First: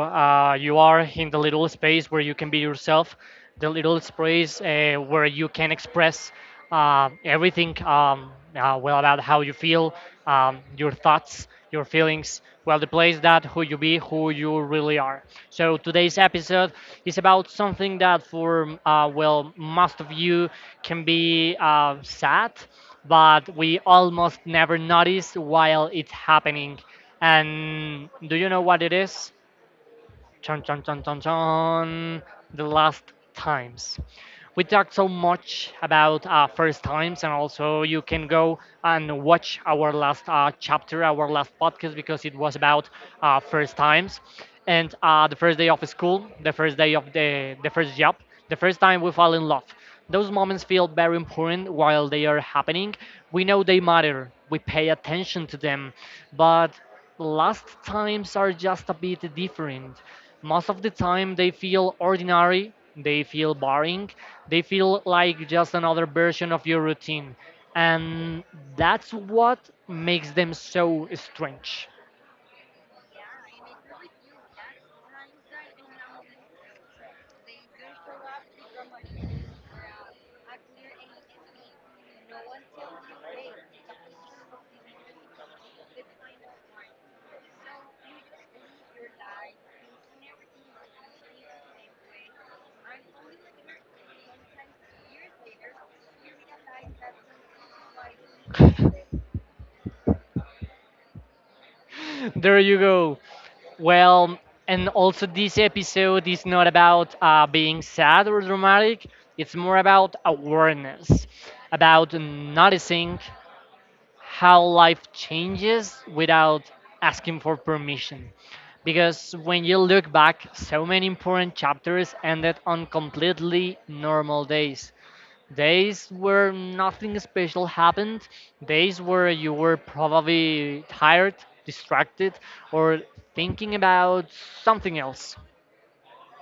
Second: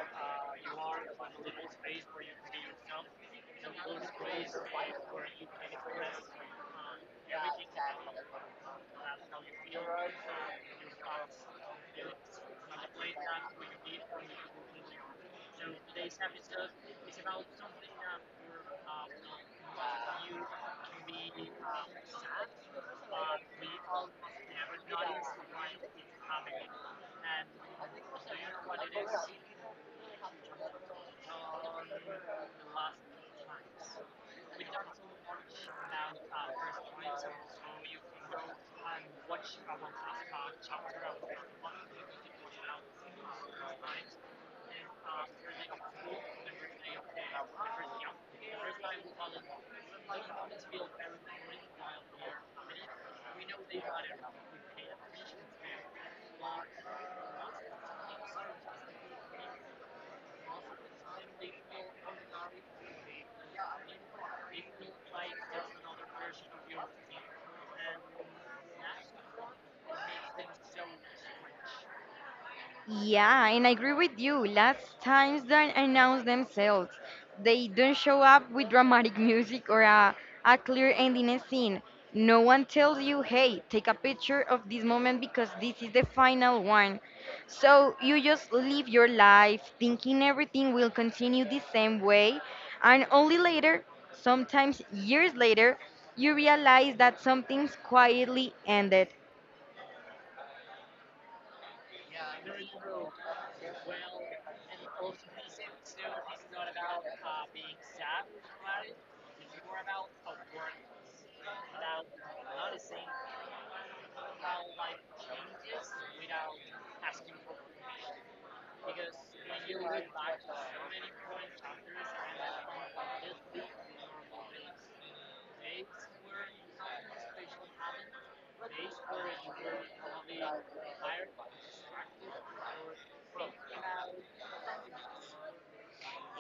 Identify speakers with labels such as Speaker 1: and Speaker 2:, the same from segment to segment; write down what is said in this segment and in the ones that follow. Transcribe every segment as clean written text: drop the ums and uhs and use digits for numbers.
Speaker 1: uh, you are in the little space where you can be yourself, the little space where you can express everything well about how you feel, your thoughts, your feelings. Well, the place that who you be, who you really are. So today's episode is about something that for well most of you can be sad but we almost never notice while it's happening. And do you know what it is? Chon chon chon chon chon. The last times. We talked so much about first times, and also you can go and watch our last chapter, our last podcast, because it was about first times and the first day of school, the first day of the first job, the first time we fall in love. Those moments feel very important while they are happening. We know they matter. We pay attention to them, but last times are just a bit different. Most of the time, they feel ordinary, they feel boring, they feel like just another version of your routine. And that's what makes them so strange.
Speaker 2: Yeah, and I agree with you. Last times they announce themselves, they don't show up with dramatic music or a clear ending scene. No one tells you, hey, take a picture of this moment because this is the final one. So you just live your life thinking everything will continue the same way, and only later, sometimes years later, you realize that something's quietly ended.
Speaker 1: There you go. Well, and also this episode is not about being sad or dramatic. It's more about awareness, about noticing, how life changes without asking for permission. Because when you look back, so many important chapters ended on completely normal days. Days where nothing special happened, days where you were probably tired, distracted, or thinking about something else.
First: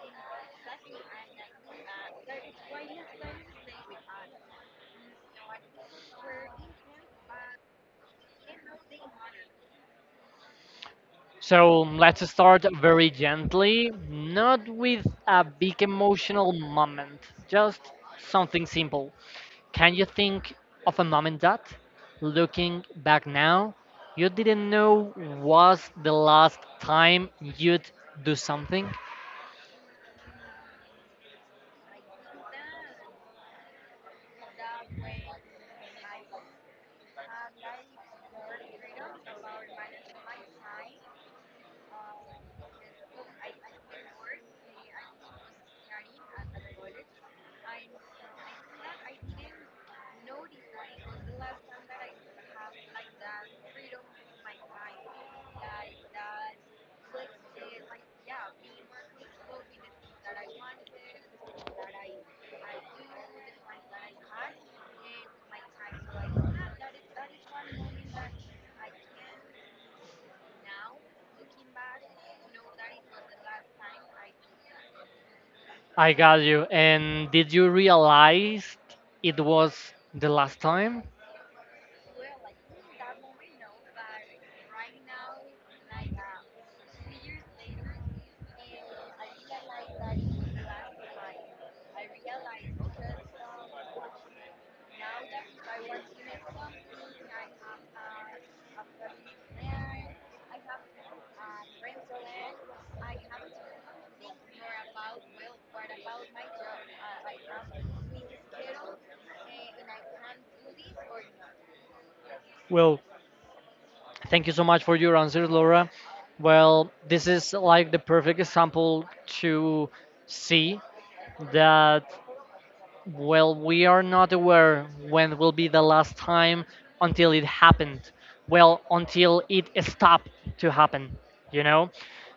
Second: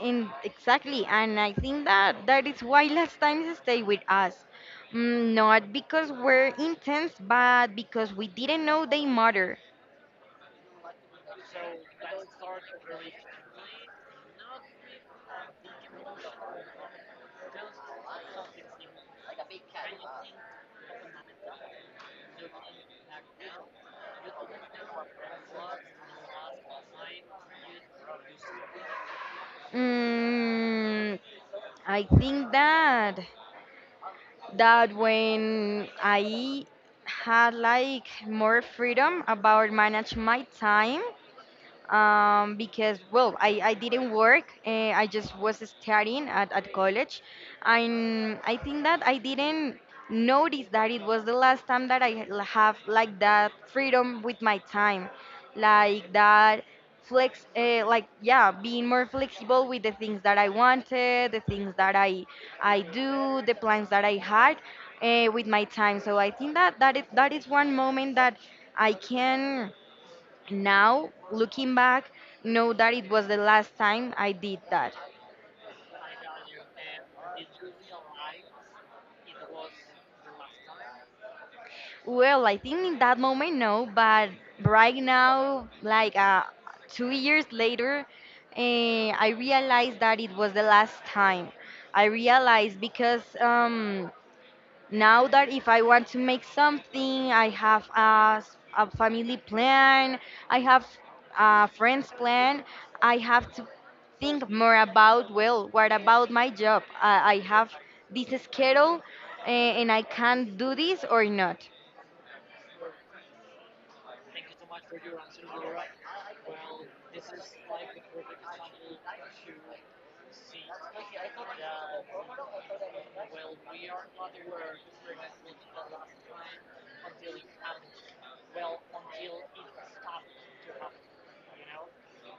Speaker 2: In exactly, and I think that that is why last times stay with us. Mm, not because we're intense, but because we didn't know they matter.
Speaker 1: So let's start very gently, not with a big emotional moment, just something simple. Can you think of a moment that, looking back now, you didn't know was the last time you'd do something?
Speaker 2: Mm, I think that that when I had like more freedom about manage my time, because well I didn't work I just was studying at college and I think that I didn't notice that it was the last time that have like that freedom with my time like that flex like yeah being more flexible with the things that I wanted the things that I do the plans that I had with my time so I think that that is one moment that I can now looking back know that it was the last time I did that.
Speaker 1: I got you. And did you realize it was the last time?
Speaker 2: Well, I think in that moment no, but right now 2 years later, I realized that it was the last time. I realized because now that if I want to make something, I have a family plan, I have a friends plan, I have to think more about, well, what about my job? I have this schedule and I can do this or not.
Speaker 1: Well, thank you so much for your answer, Laura. Well, this is like the perfect example to see that, well, we are not aware when will be the last time until it happened. Well, until it stopped to happen, you know?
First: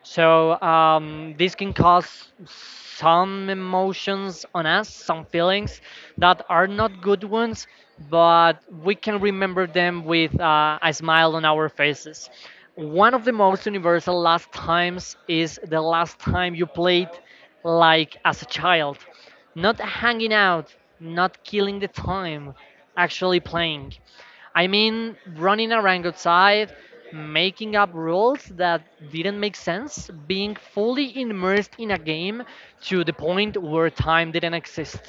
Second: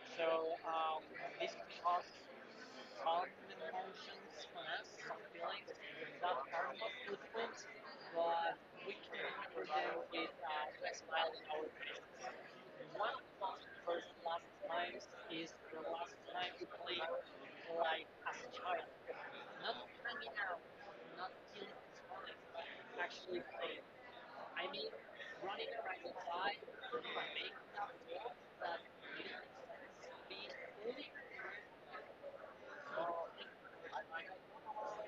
Speaker 1: So this can cause some emotions on us, some feelings that are not good ones, but we can remember them with a smile on our faces. One of the most universal last times is the last time you played like as a child, not hanging out, not killing the time, actually playing. I mean, running around outside, making up rules that didn't make sense, being fully immersed in a game to the point where time didn't exist.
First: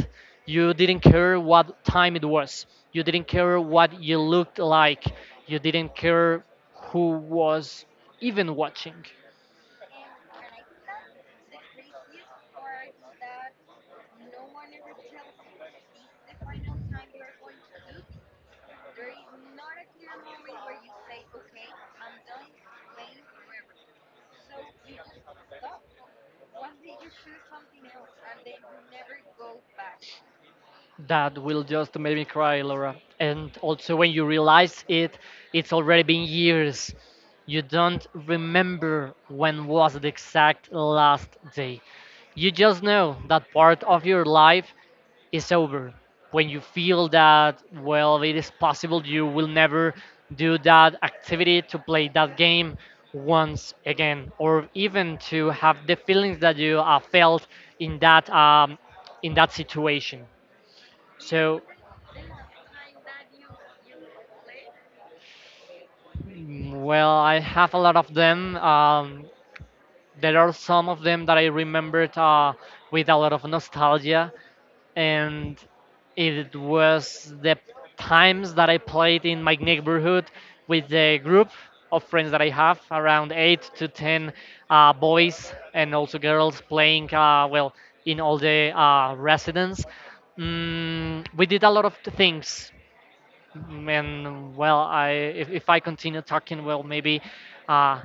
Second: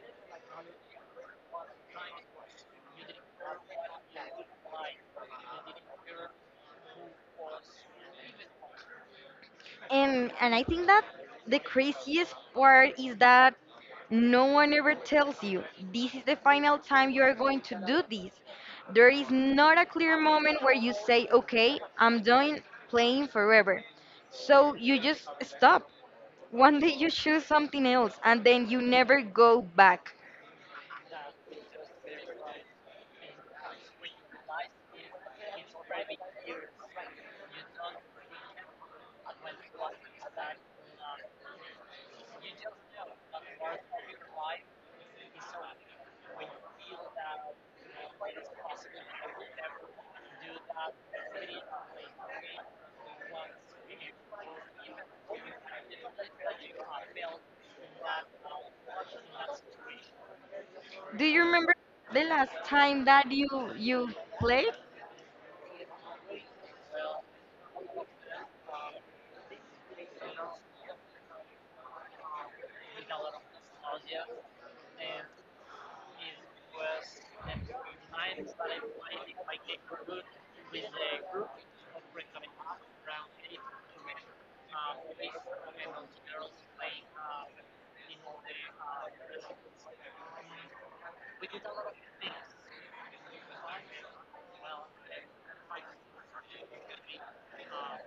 Speaker 1: You didn't care what time it was, you didn't care what you looked like, you didn't care who was even watching.
Speaker 2: And I think that the craziest part is that no one ever tells you this is the final time you are going to do this. There is not a clear moment where you say, "Okay, I'm done playing forever." So you just stop. One day you choose something else and then you never go back.
Speaker 1: That will just make me cry, Laura. And also, when you realize it, it's already been years. You don't remember when was the exact last day. You just know that part of your life is over. When you feel that, well, it is possible you will never do that activity to play that game once again, or even to have the feelings that you felt in that in that situation.
Speaker 2: Do you
Speaker 1: So,
Speaker 2: remember the last time that you played?
Speaker 1: mm, well, I have a lot of them. There are some of them that I remembered with a lot of nostalgia, and it was the times that I played in my neighborhood with the group of friends that I have, around eight to ten boys and also girls playing. Well, in all the residents, mm, we did a lot of things. And well, I if I continue talking, well, maybe uh,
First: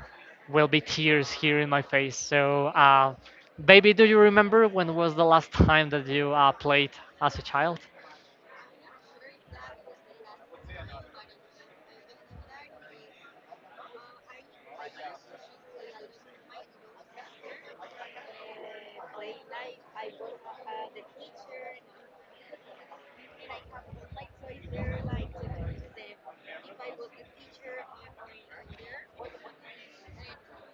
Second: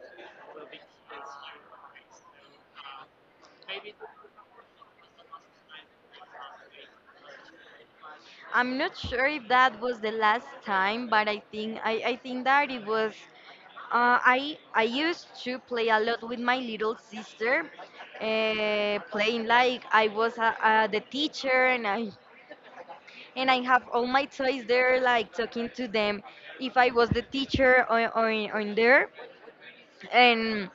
Speaker 1: will be tears here in my face. So, baby, do you remember when was the last time that you played as a child?
Speaker 2: I'm not sure if that was the last time, but I think that it was. I used to play a lot with my little sister, playing like I was the teacher, and I have all my toys there, like talking to them, if I was the teacher on there, and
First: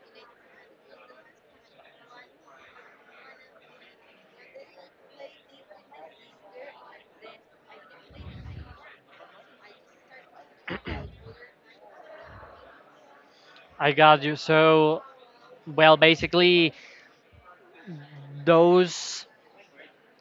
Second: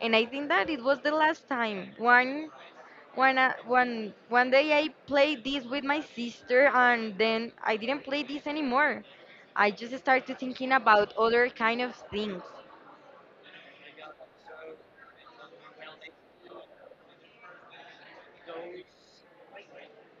Speaker 2: and I think that it was the last time. One day I played this with my sister, and then I didn't play this anymore. I just started thinking about other kind of things.
Speaker 1: I got you. So, well, basically, those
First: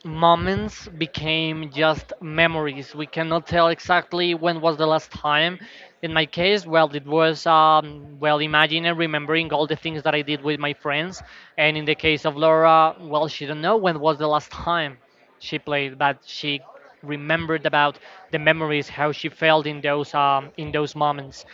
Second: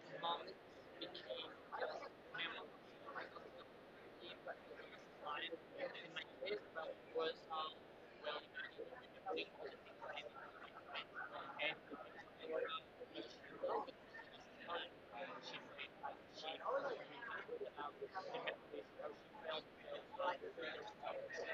Speaker 1: moments became just memories. We cannot tell exactly when was the last time. In my case, well, it was well, imagine and remembering all the things that I did with my friends. And in the case of Laura, well, she don't know when was the last time she played, but she remembered about the memories, how she felt in those in those moments.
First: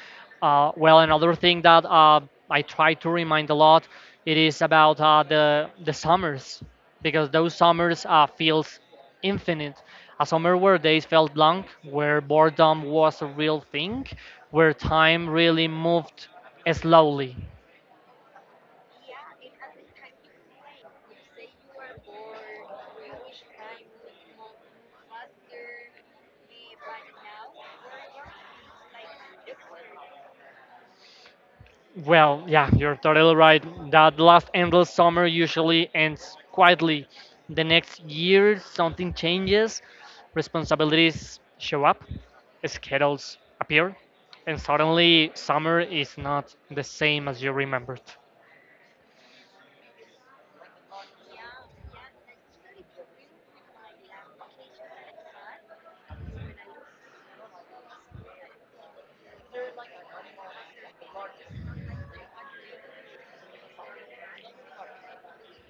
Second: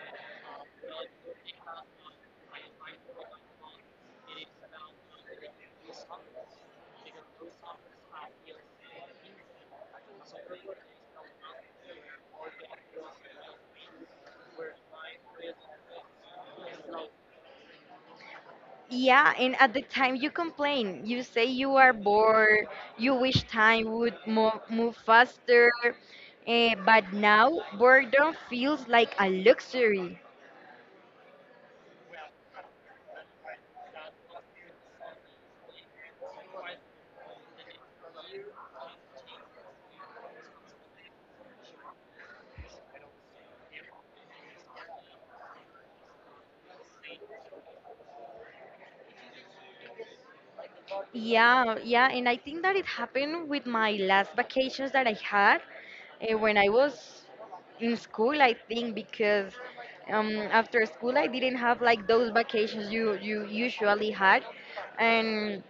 Speaker 1: Well, another thing that I try to remind a lot, it is about the summers, because those summers feels infinite. A summer where days felt long, where boredom was a real thing, where time really moved slowly.
Speaker 2: Yeah, and at the time you complain, you say you are bored, you wish time would move faster, but now boredom feels like a luxury.
Speaker 1: Well, yeah, you're totally right. That last endless summer usually ends quietly. The next year, something changes, responsibilities show up, schedules appear, and suddenly summer is not the same as you remembered.
Speaker 2: Yeah, yeah, and I think that it happened with my last vacations that I had when I was in school, I think, because after school I didn't have like those vacations you usually had, and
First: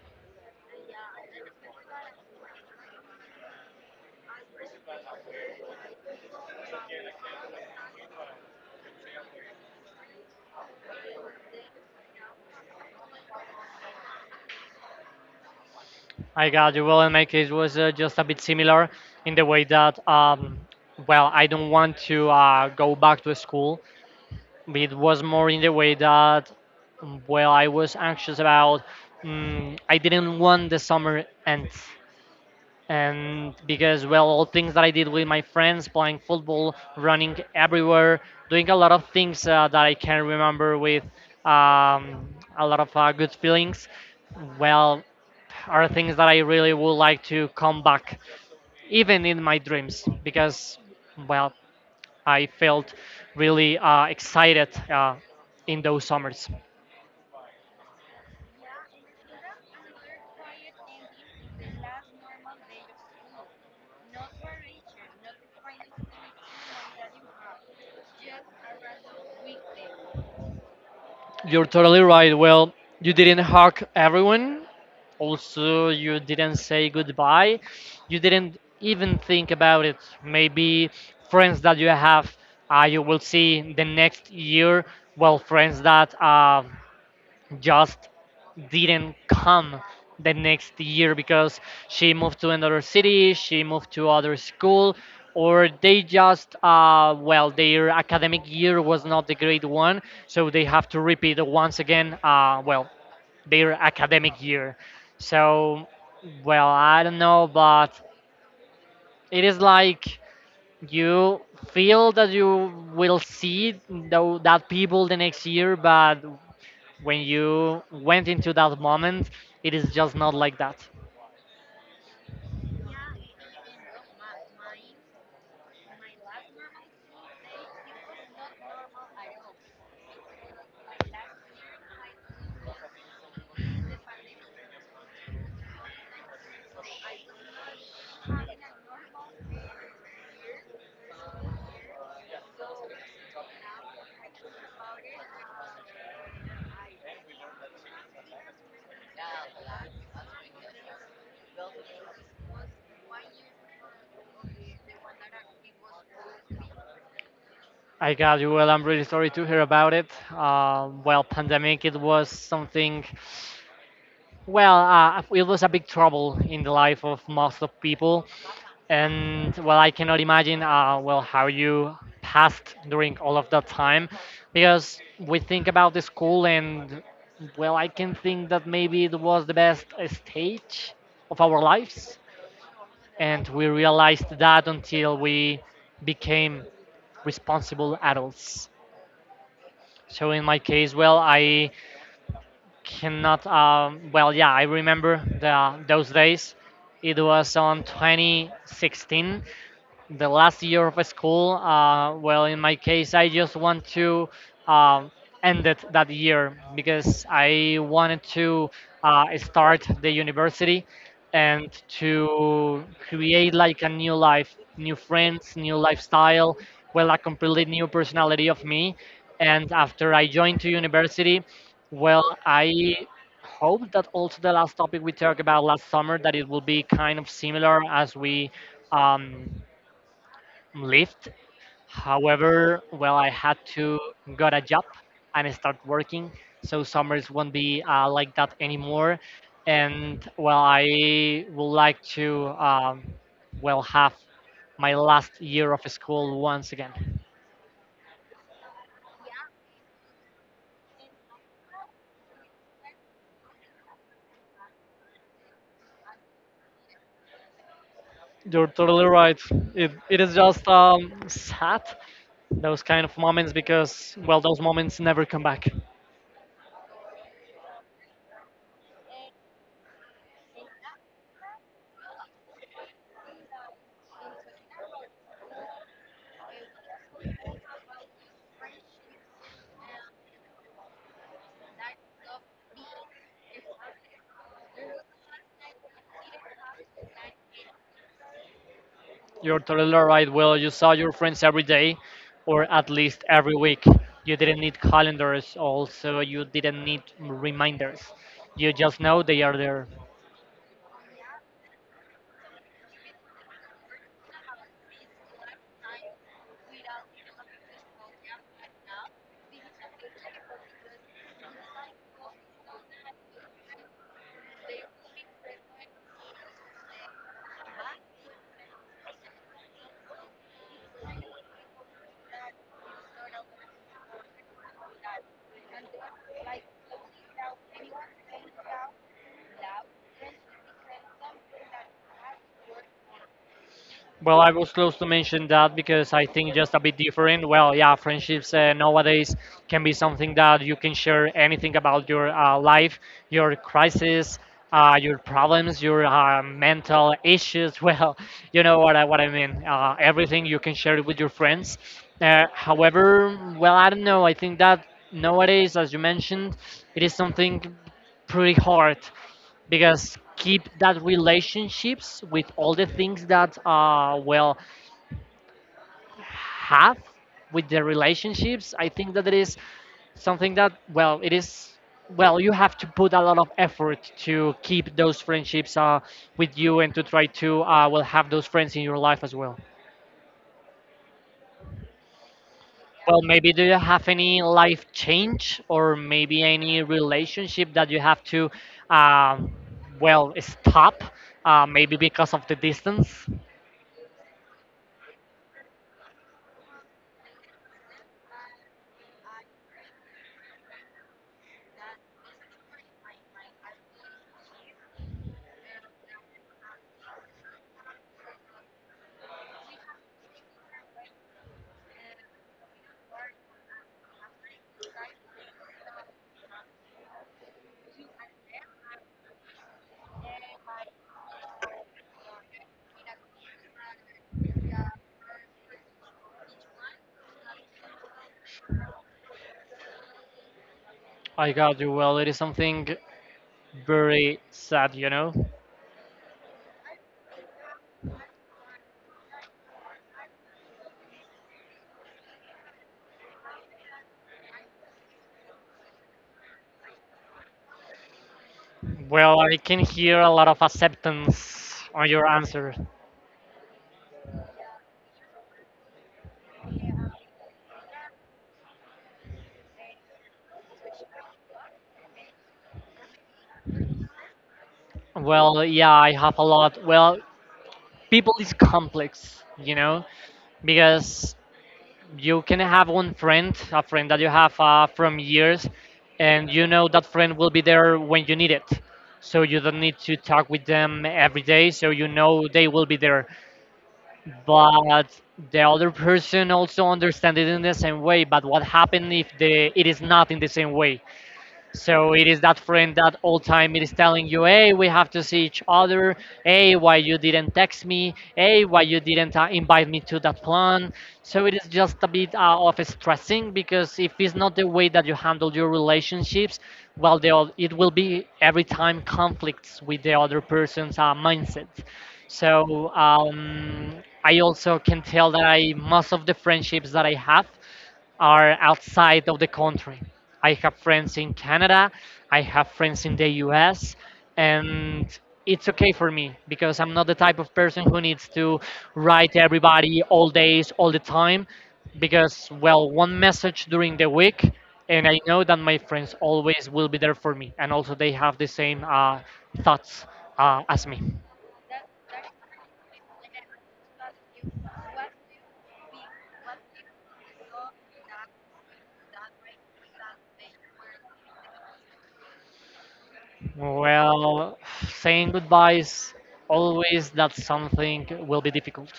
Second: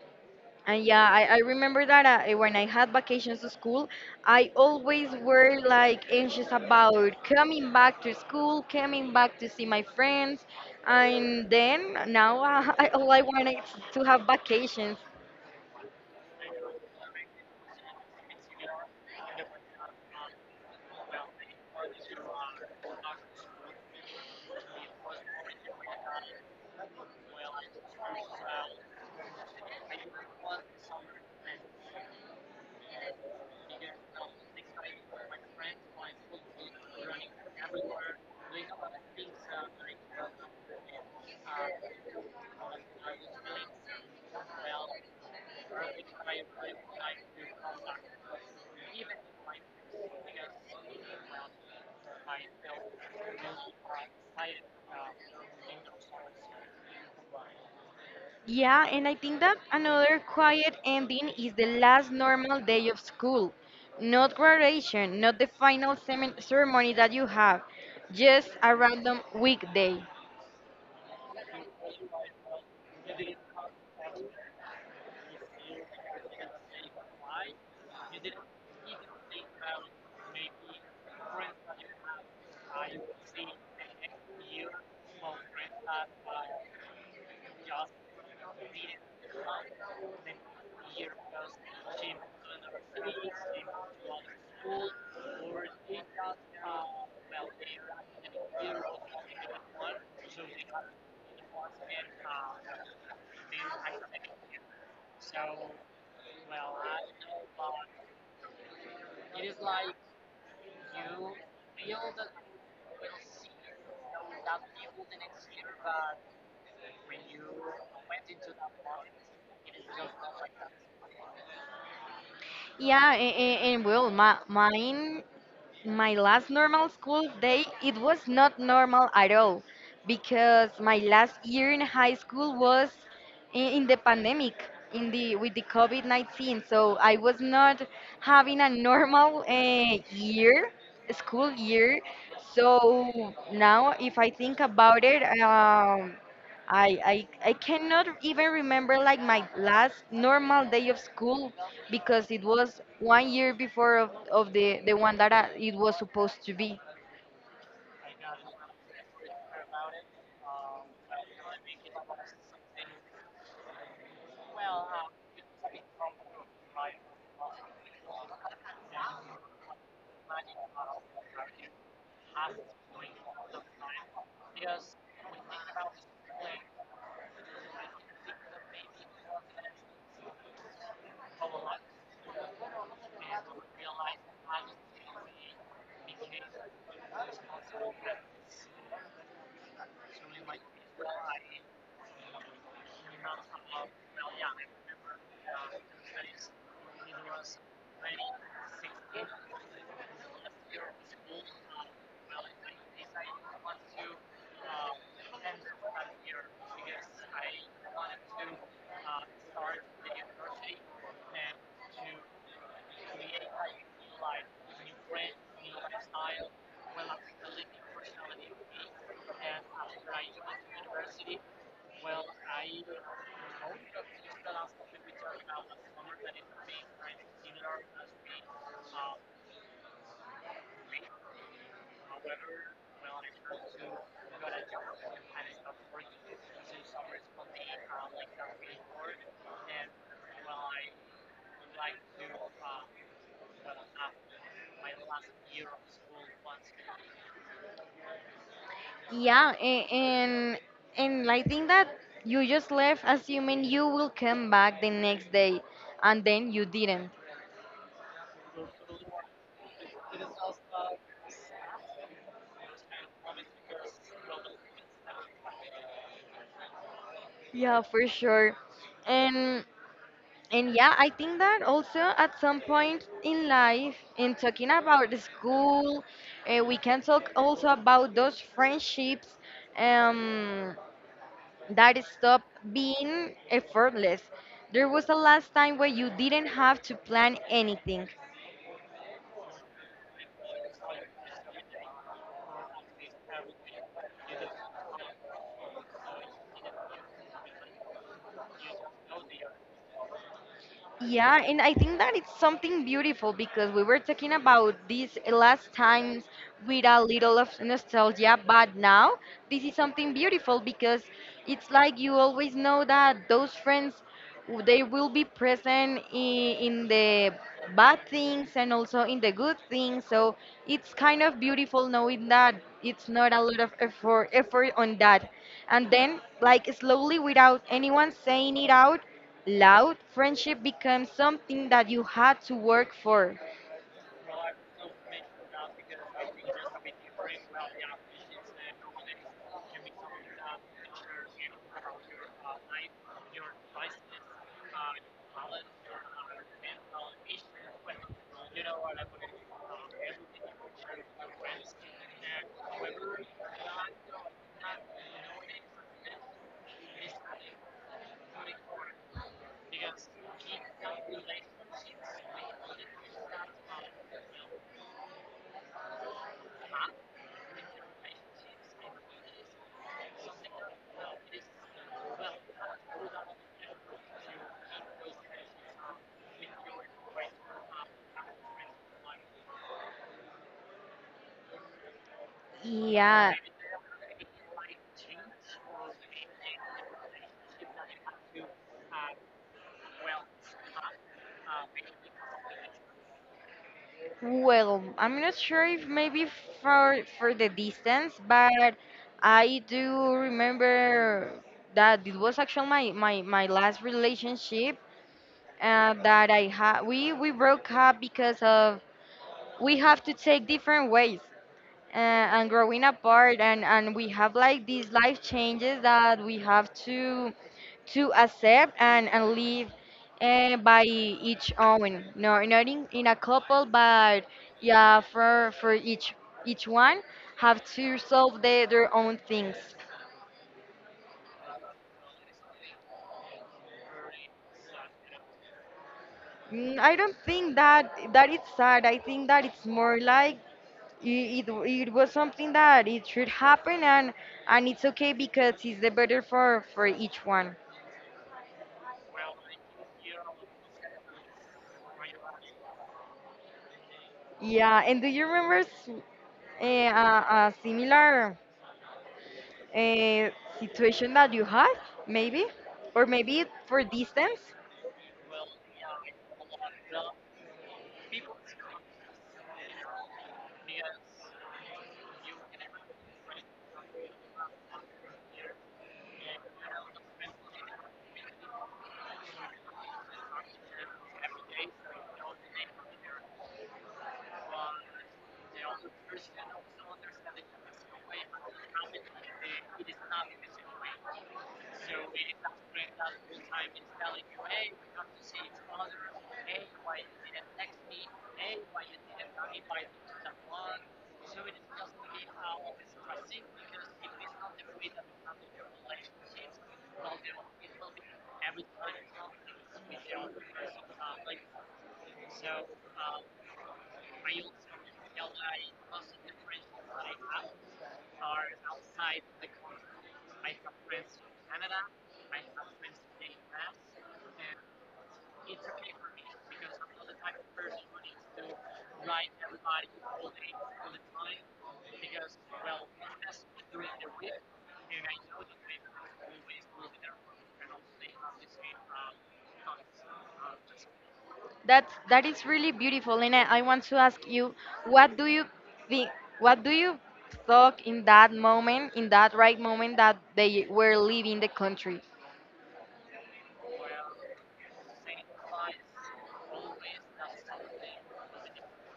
Speaker 2: And yeah, I remember that when I had vacations to school, I always were like anxious about coming back to school, coming back to see my friends. And then now all I want is to have vacations.
Speaker 1: I got you. Well, in my case, was just a bit similar in the way that, well, I don't want to go back to school, but it was more in the way that, mm, well, I was anxious about, mm, I didn't want the summer end, and because well all things that I did with my friends playing football, running everywhere, doing a lot of things that I can remember with, um, a lot of good feelings, well, are things that I really would like to come back, even in my dreams, because, well, I felt really excited in those summers.
Speaker 2: Yeah, and I think that another quiet ending is the last normal day of school. Not graduation, not the final semin ceremony that you have, just a random weekday.
Speaker 1: You're totally right. Well, you didn't hug everyone. Also, you didn't say goodbye. You didn't even think about it. Maybe friends that you have, you will see the next year. Well, friends that just didn't come the next year because she moved to another city, she moved to other school, or they just well their academic year was not the great one, so they have to repeat once again. Well, their academic year. So, well, I don't know, but it is like you feel that you will see that people the next year, but when you went into that moment, it is just not like that.
Speaker 2: Yeah, and well, my, mine my last normal school day it was not normal at all because my last year in high school was in the pandemic in the with the covid-19, so I was not having a normal year, school year. So now if I think about it, I cannot even remember like my last normal day of school because it was 1 year before of the one that I, it was supposed to be.
Speaker 1: I got you. Well, I'm really sorry to hear about it. Well, pandemic, it was something. Well, it was a big trouble in the life of most of people, and well, I cannot imagine. Well, how you passed during all of that time, because we think about the school, and well, I can think that maybe it was the best stage of our lives, and we realized that until we became responsible adults. So in my case, well, I cannot. Well, yeah, I remember the, those days. It was on 2016, the last year of school. Well, in my case, I just want to, um, end it that year because I wanted to start the university and to create like a new life, new friends, new lifestyle, well, a completely new personality of me. And after I joined to university, well, I hope that also the last topic we talked about last summer that it will be kind of similar as we, um, Lyft. However, well, I had to got a job and start working, so summers won't be like that anymore. And well, I would like to, well have my last year of school once again.
Speaker 2: Yeah, and I think that you just left assuming you will come back the next day, and then you didn't.
Speaker 1: You're totally right. It is just sad, those kind of moments, because, well, those moments never come back.
Speaker 2: Yeah, for sure. And and yeah, I think that also at some point in life, in talking about the school, we can talk also about those friendships. Um, that stopped being effortless. There was a last time where you didn't have to plan anything.
Speaker 1: You're totally right, Will. You saw your friends every day, or at least every week. You didn't need calendars, also, you didn't need reminders. You just know they are there.
Speaker 2: Yeah, and I think that it's something beautiful because we were talking about these last times with a little of nostalgia, but now this is something beautiful because it's like you always know that those friends they will be present in the bad things and also in the good things. So it's kind of beautiful knowing that it's not a lot of effort on that. And then, like slowly, without anyone saying it out loud, friendship becomes something that you had to work for.
Speaker 1: Well, I was close to mention that because I think just a bit different. Well, yeah, friendships nowadays can be something that you can share anything about your life, your crisis, your problems, your mental issues. Well, you know what I mean. Everything you can share it with your friends. However, well, I don't know. I think that nowadays, as you mentioned, it is something pretty hard because keep that relationships with all the things that uh, well, have with the relationships, I think that it is something that, well, it is, well, you have to put a lot of effort to keep those friendships with you and to try to well have those friends in your life as well. Well,
Speaker 2: Yeah.
Speaker 1: maybe, do you have any life change or maybe any relationship that you have to, um, well stop, maybe because of the distance?
Speaker 2: Well, I'm not sure if maybe for the distance, but I do remember that it was actually my last relationship that I had. We broke up because of we have to take different ways, uh, and growing apart, and we have like these life changes that we have to accept and live by each own. No, not in, in a couple, but yeah, for each one have to solve the, their own things.
Speaker 1: I got you. Well, it is something very sad, you know?
Speaker 2: Mm, I don't think that that it's sad. I think that it's more like it was something that it should happen and it's okay because it's the better for each one.
Speaker 1: Well, I can hear a lot of acceptance on your answer.
Speaker 2: Yeah, and do you remember eh, a, a similar uh, situation that you have, maybe, or maybe for distance.
Speaker 1: Well, yeah, I have a lot. Well, people is complex, you know? Because you can have one friend, a friend that you have from years, and you know that friend will be there when you need it. So you don't need to talk with them every day, so you know they will be there. But the other person also understand it in the same way, but what happened if the it is not in the same way? So it is that friend that all time it is telling you, hey, we have to see each other. Hey, why you didn't text me? Hey, why you didn't invite me to that plan? So it is just a bit of stressing, because if it's not the way that you handle your relationships, well, they all, it will be every time conflicts with the other person's mindset. So, I also can tell that I most of the friendships that I have are outside of the country. I have friends in Canada, I have friends in the US, and it's okay for me because I'm not the type of person who needs to write everybody all days, all the time. Because, well, one message during the week, and I know that my friends always will be there for me, and also they have the same thoughts as me.
Speaker 2: That that is really beautiful, and I want to ask you, what do you think? What do you thought in that moment, in that right moment that they were leaving the country?
Speaker 1: Well, saying goodbyes always that something will be difficult,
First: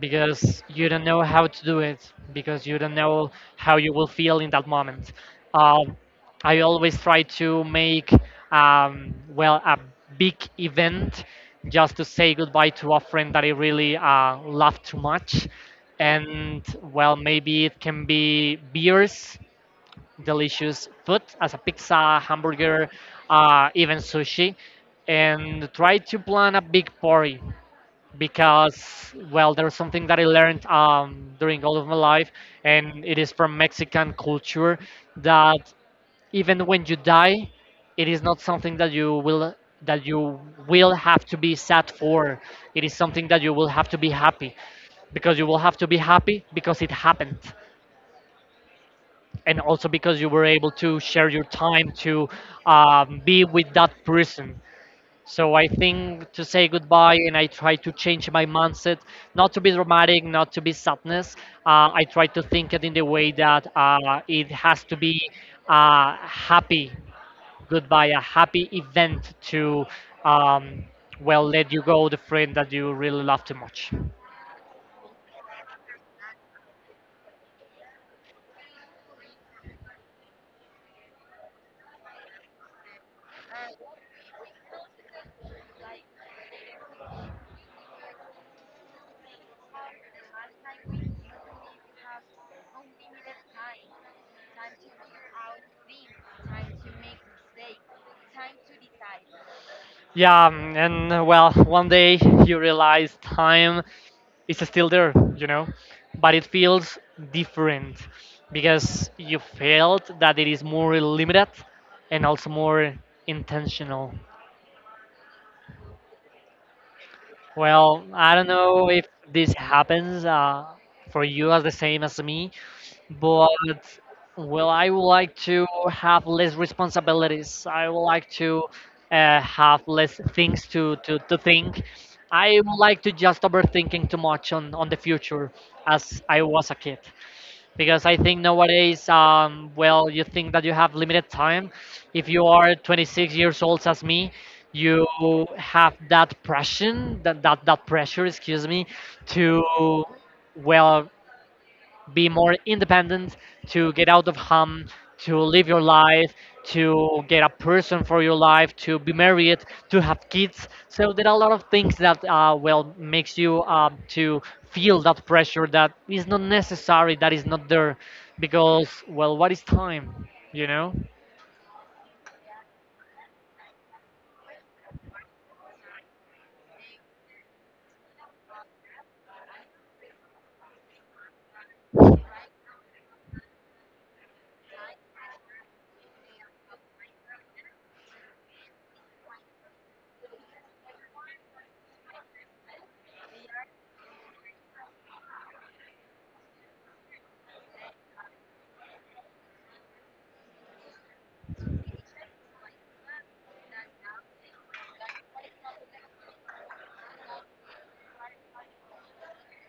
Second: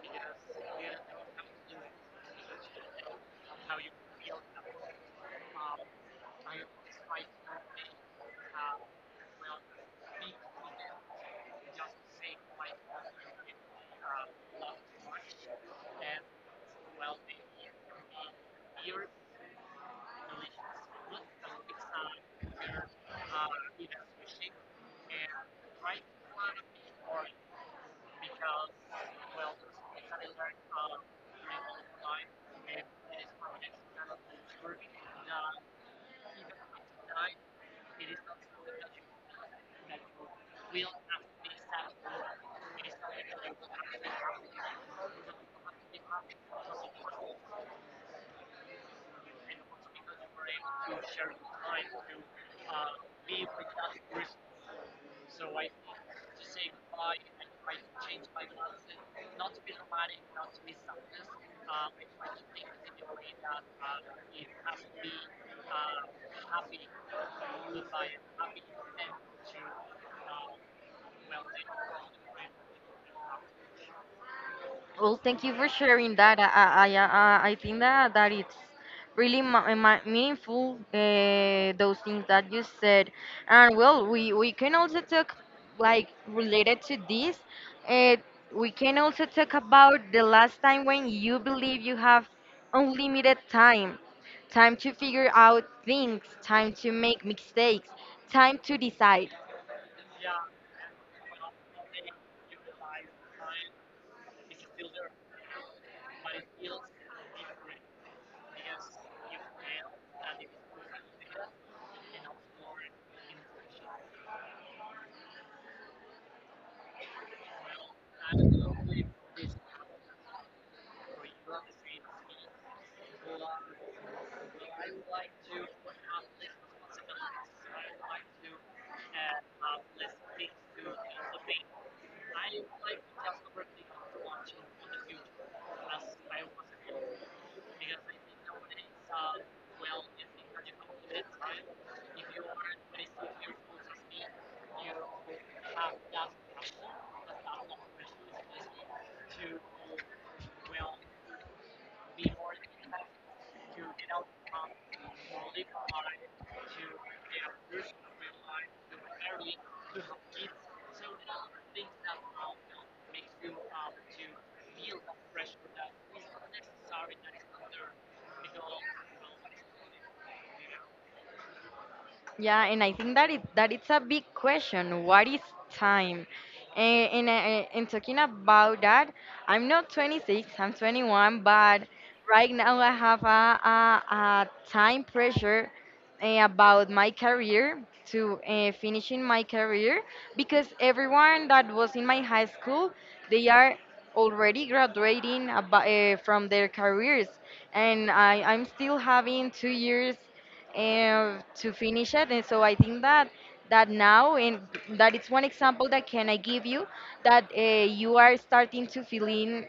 Speaker 1: because you don't know how to do it, because you don't know how you will feel in that moment. um, I always try to make, well, a big event just to say goodbye to a friend that I really love too much. And well, maybe it can be beers, delicious food as a pizza, hamburger, even sushi, and try to plan a big party. Because, well, there's something that I learned, during all of my life, and it is from Mexican culture, that even when you die, it is not something that you will, that you will have to be sad for. It is something that you will have to be happy, because you will have to be happy because it happened, and also because you were able to share your time to, be with that person. So I think to say goodbye, and I try to change my mindset, not to be dramatic, not to be sadness. I try to think it in the way that it has to be a happy goodbye, a happy event to, um, well, let you go the friend that you really love too much.
Speaker 2: Well, thank you for sharing that. I think that that it's really meaningful those things that you said, and well, we can also talk like related to this. Uh, we can also talk about the last time when you believe you have unlimited time, time to figure out things, time to make mistakes, time to decide.
Speaker 1: Yeah, and well, one day you realize time is still there, you know, but it feels different, because you felt that it is more limited and also more intentional. Well, I don't know if this happens for you as the same as me, but well, I would like to have less responsibilities. I would like to have less things to think. I would like to just overthinking too much on the future as I was a kid, because I think nowadays, well, you think that you have limited time. If you are 26 years old as me, you have that pressure that pressure, excuse me, to, well, be more independent, to get out of home, to live your life, to get a person for your life, to be married, to have kids. So there are a lot of things that well makes you to feel that pressure that is not necessary, that is not there, because, well, what is time, you know?
Speaker 2: Yeah, and I think that it that it's a big question. What is time? And talking about that, I'm not 26. I'm 21, but right now I have a time pressure about my career to finishing my career because everyone that was in my high school, they are already graduating from their careers, and I'm still having 2 years to finish it. And so I think that that now and that it's one example that can I give you that you are starting to feel in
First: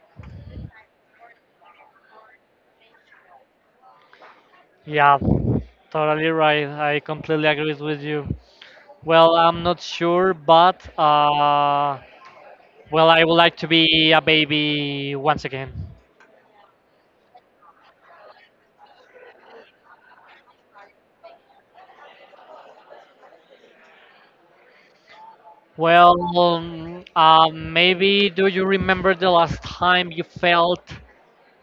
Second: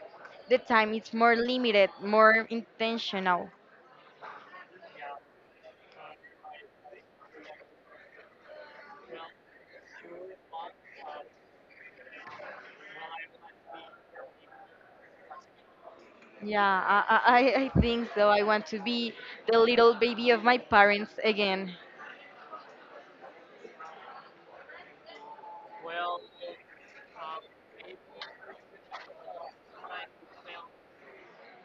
Speaker 2: the time it's more limited, more intentional.
Speaker 1: Yeah, totally right. I completely agree with you. Well, I'm not sure, but well, I would like to be a baby once again.
Speaker 2: Yeah, I think so. I want to be the little baby of my parents again.
Speaker 1: Well, maybe do you remember the last time you felt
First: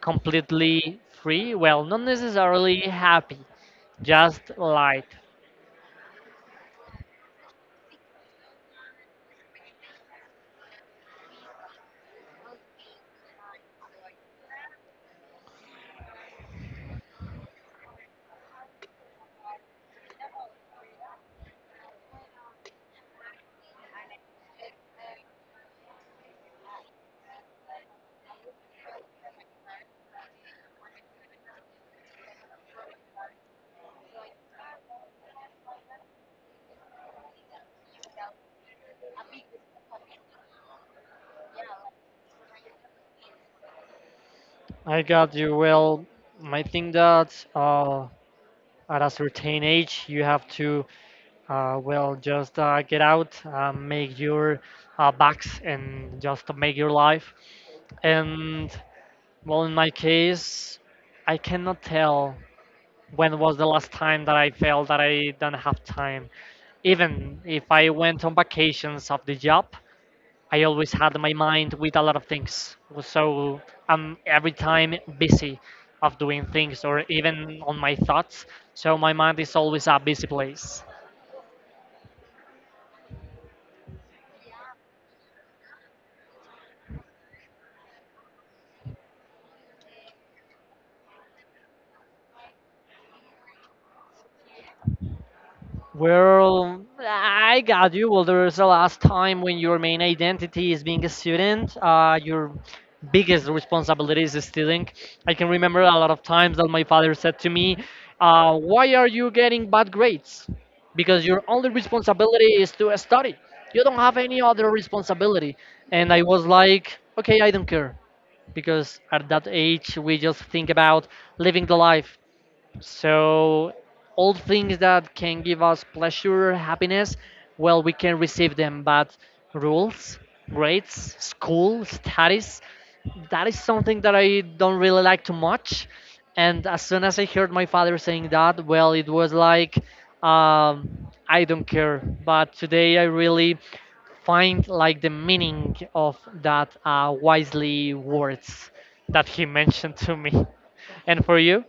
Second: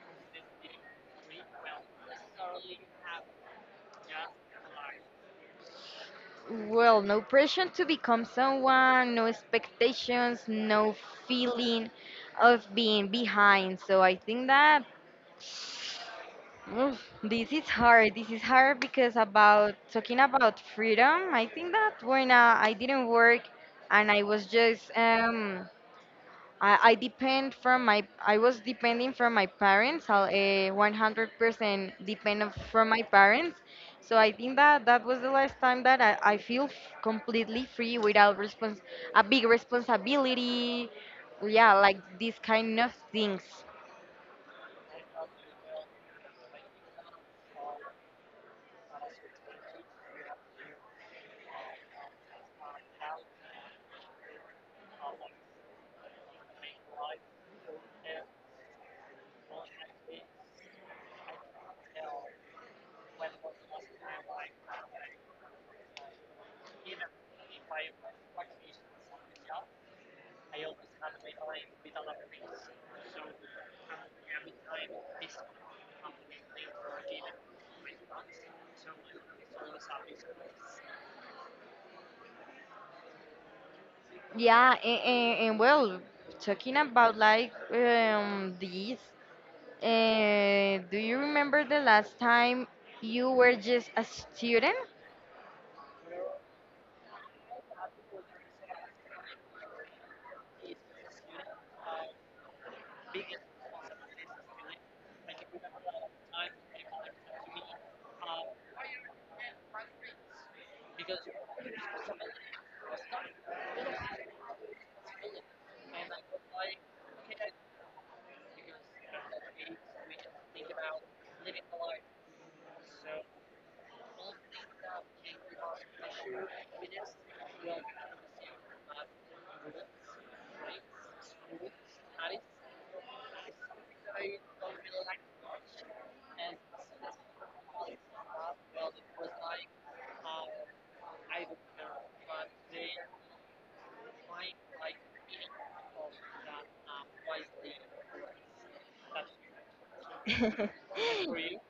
Speaker 1: completely free? Well, not necessarily happy, just light.
Speaker 2: Well, no pressure to become someone, no expectations, no feeling of being behind. So I think that oof, this is hard. This is hard because about talking about freedom, I think that when I didn't work and I was just I depend from my I was depending from my parents. I 100% depend from my parents. So I think that that was the last time that I feel completely free without respons a big responsibility. Yeah, like these kind of things.
Speaker 1: I got you. Well, I think that at a certain age, you have to, well, just get out, make your bucks, and just make your life. And, well, in my case, I cannot tell when was the last time that I felt that I don't have time. Even if I went on vacations of the job, I always had my mind with a lot of things. So I'm every time busy of doing things or even on my thoughts. So my mind is always a busy place.
Speaker 2: Yeah, and well, talking about do you remember the last time you were just a student?
Speaker 1: Well, I got you. Well, there was a last time when your main identity is being a student. Your biggest responsibility is stealing. I can remember a lot of times that my father said to me, "Why are you getting bad grades? Because your only responsibility is to study. You don't have any other responsibility." And I was like, "Okay, I don't care," because at that age we just think about living the life, so all things that can give us pleasure, happiness, well, we can receive them. But rules, grades, school, studies, that is something that I don't really like too much. And as soon as I heard my father saying that, well, it was like, I don't care. But today I really find like the meaning of that wisely words that he mentioned to me. And for you?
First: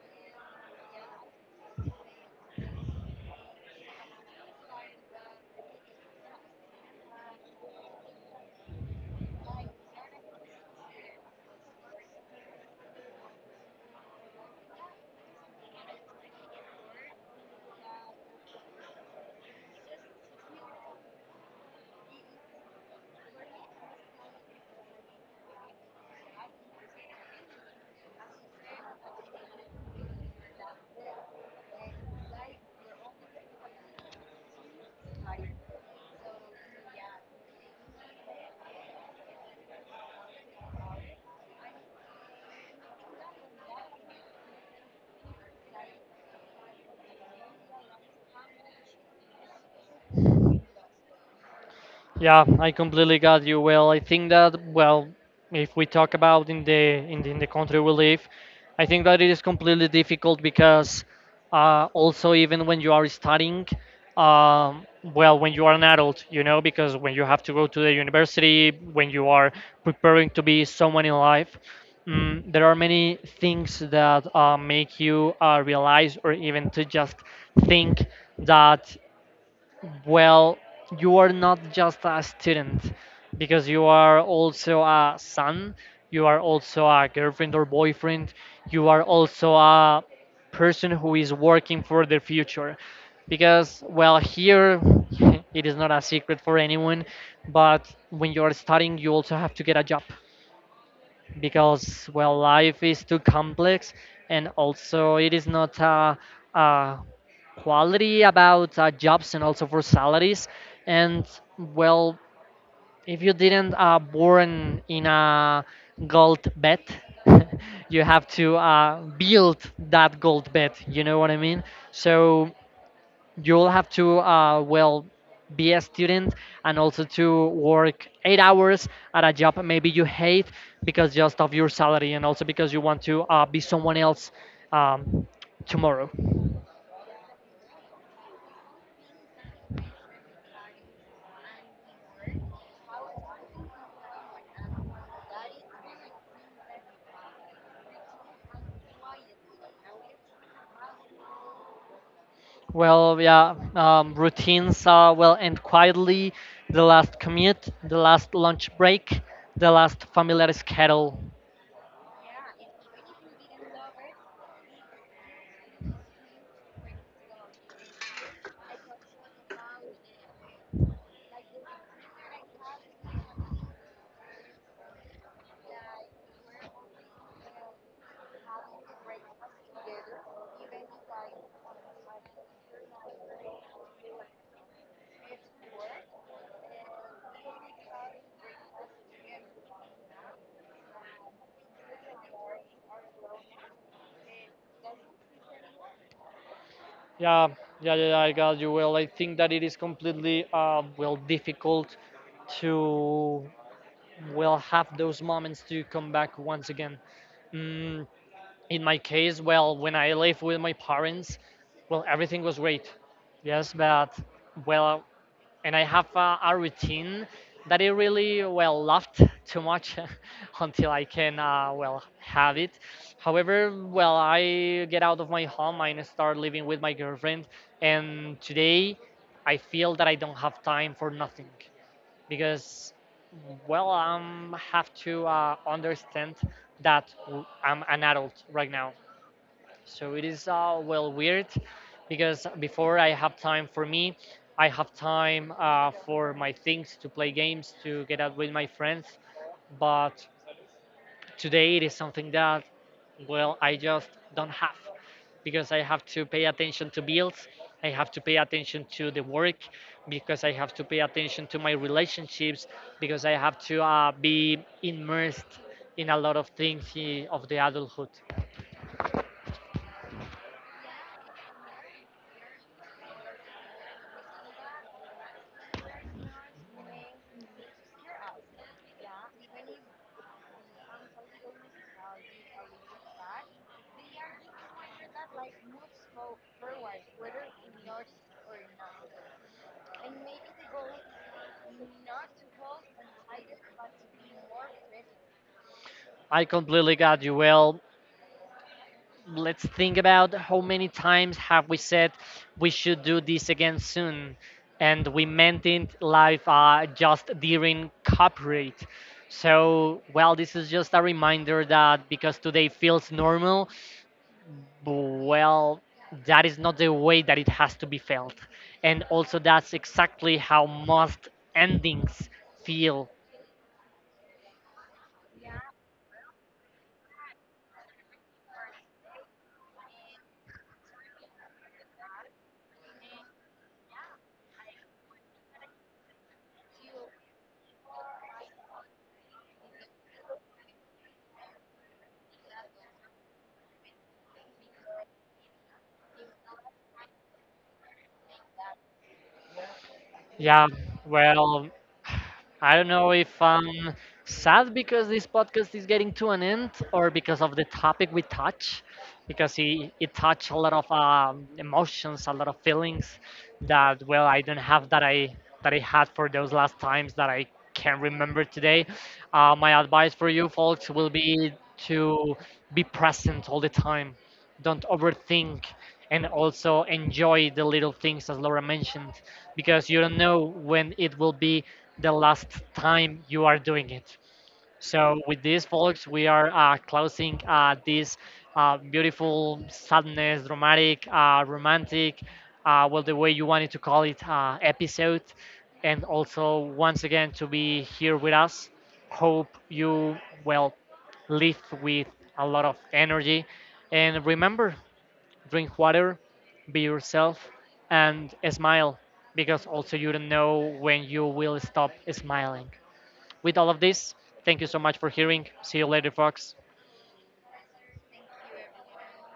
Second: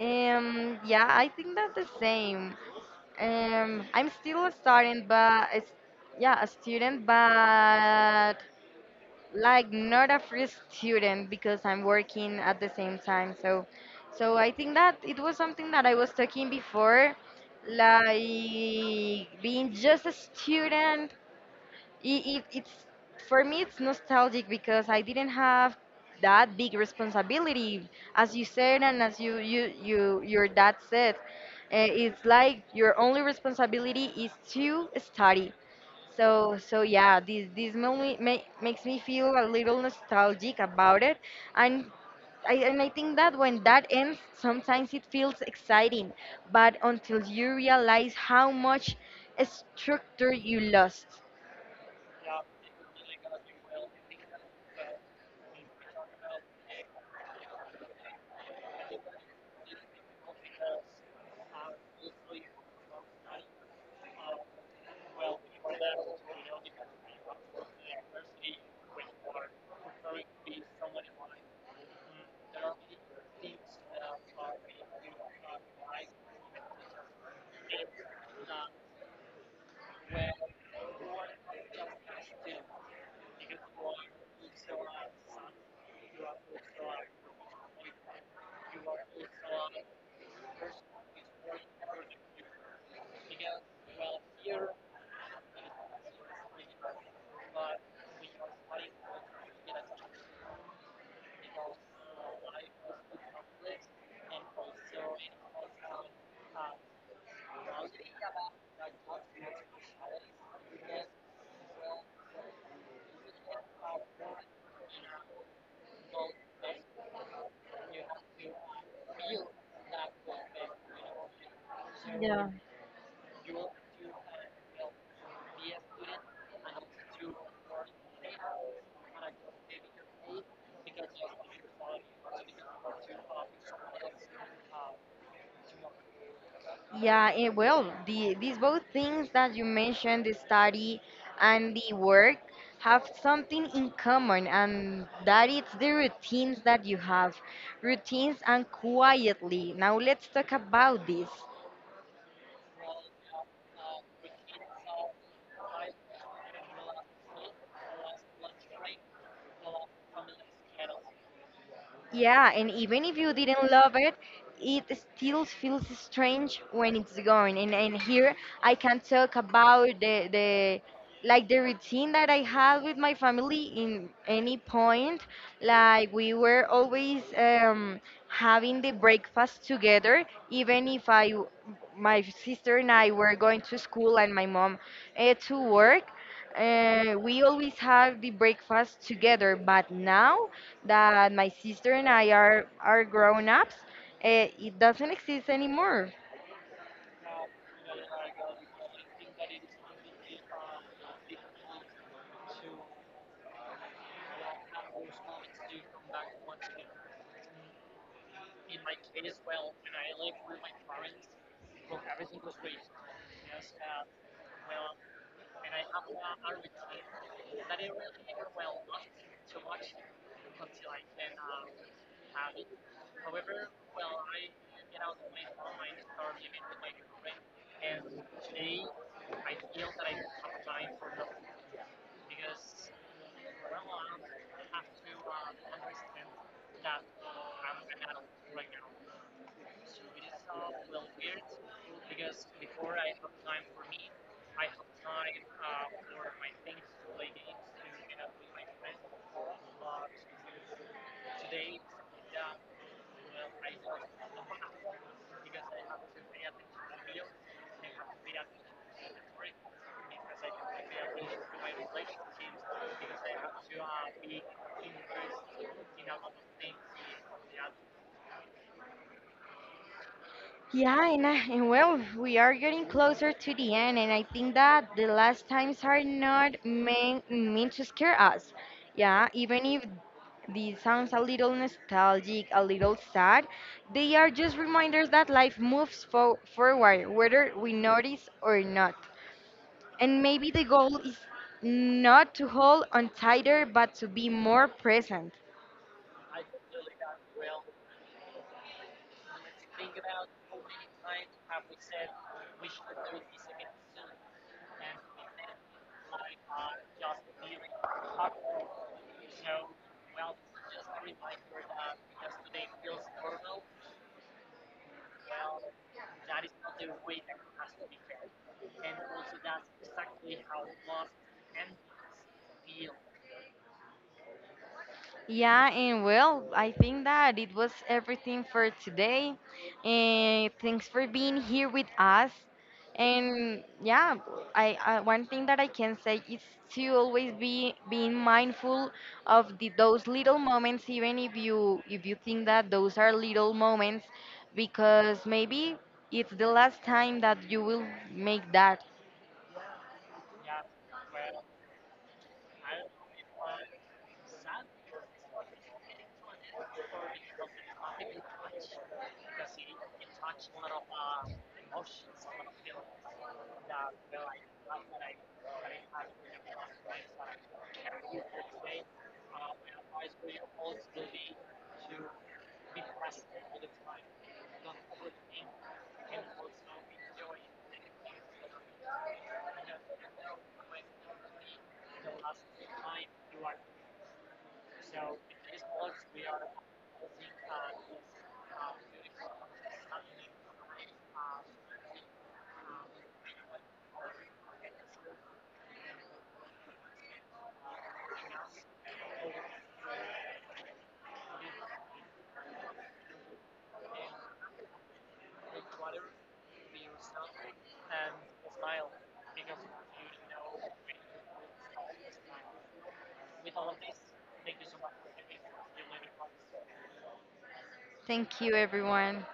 Speaker 2: Yeah, I think that's the same. I'm still a student, but it's, yeah, a student, but like not a free student because I'm working at the same time. So, so I think that it was something that I was talking before, like being just a student. It's for me it's nostalgic because I didn't have that big responsibility, as you said and as you your dad said. It's like your only responsibility is to study. So, so yeah, this movie ma makes me feel a little nostalgic about it, and I think that when that ends, sometimes it feels exciting, but until you realize how much structure you lost.
Speaker 1: Yeah, I completely got you. Well, I think that, well, if we talk about in the in the country we live, I think that it is completely difficult, because also even when you are studying, well, when you are an adult, you know, because when you have to go to the university, when you are preparing to be someone in life, there are many things that make you realize or even to just think that, well, you are not just a student, because you are also a son, you are also a girlfriend or boyfriend, you are also a person who is working for the future. Because, well, here it is not a secret for anyone, but when you are studying, you also have to get a job, because well, life is too complex, and also it is not a, a quality about jobs and also for salaries, and, well, if you didn't born in a gold bed, you have to build that gold bed, you know what I mean?
Speaker 2: Yeah.
Speaker 1: So you'll have to well, be a student and also to work 8 hours at a job maybe you hate, because just of your salary and also because you want to be someone else, um, tomorrow.
Speaker 2: Yeah, well, these both things that you mentioned, the study and the work, have something in common, and that is the routines that you have. Routines and quietly. Now let's talk about this.
Speaker 1: Well, yeah, routines will end quietly, the last commute, the last lunch break, the last familiar schedule.
Speaker 2: Yeah, and even if you didn't love it, it still feels strange when it's going. And here I can talk about the like the routine that I had with my family in any point. Like we were always having the breakfast together, even if I my sister and I were going to school and my mom to work. We always have the breakfast together, but now that my sister and I are grown ups, it doesn't exist anymore.
Speaker 1: Yeah, yeah, yeah, yeah, I got you. Well, I think that it is completely well, difficult to will have those moments to come back once again. Mm, in my case, well, when I lived with my parents, well, everything was great. Yes, but, well, and I have a routine that I really well loved too much until I can well have it. However, well, I get out of my home and start living with my girlfriend, and today I feel that I don't have time for nothing, because, well, I have to understand that I'm an adult right now. So it is well, weird, because before I have time for me, I have time for my things, to play games, to get out with my friends, but today it is something that, well, I just don't have, because I have to pay attention to bills. I have to pay attention to the work, because I have to pay attention to my relationships, because I have to be immersed in a lot of things, of the adulthood.
Speaker 2: Yeah, and and well, we are getting closer to the end, and I think that the last times are not meant to scare us. Yeah, even if this sounds a little nostalgic, a little sad, they are just reminders that life moves forward, whether we notice or not. And maybe the goal is not to hold on tighter, but to be more present.
Speaker 1: I completely got you. Well, let's think about how many times have we said we should do this again soon, and we meant it live just during copyright. So, well, this is just a reminder that because today feels normal, well, that is not the way that it has to be felt, and also that's exactly how most endings feel.
Speaker 2: Yeah, and well, I think that it was everything for today. And thanks for being here with us. And yeah, I one thing that I can say is to always be being mindful of those little moments, even if you think that those are little moments, because maybe it's the last time that you will make that.
Speaker 1: Yeah, well, I don't know if I'm sad because this podcast is getting to an end, or because of the topic we touch, because it touched a lot of emotions, a lot of feelings that, well, I don't have, that I had, for those last times that I can remember today. My advice for you folks will be to be present all the time, don't overthink, and also enjoy the little things, as Laura mentioned, because you don't know when it will be the last time you are doing it. So with this, folks, we are closing this beautiful, sadness, dramatic, romantic, well, the way you wanted to call it, episode. And also, once again, to be here with us. Hope you, well, live with a lot of energy. And remember, drink water, be yourself, and smile, because also you don't know when you will stop smiling. With all of this, thank you so much for hearing. See you later, folks.
Speaker 2: Thank you, everyone.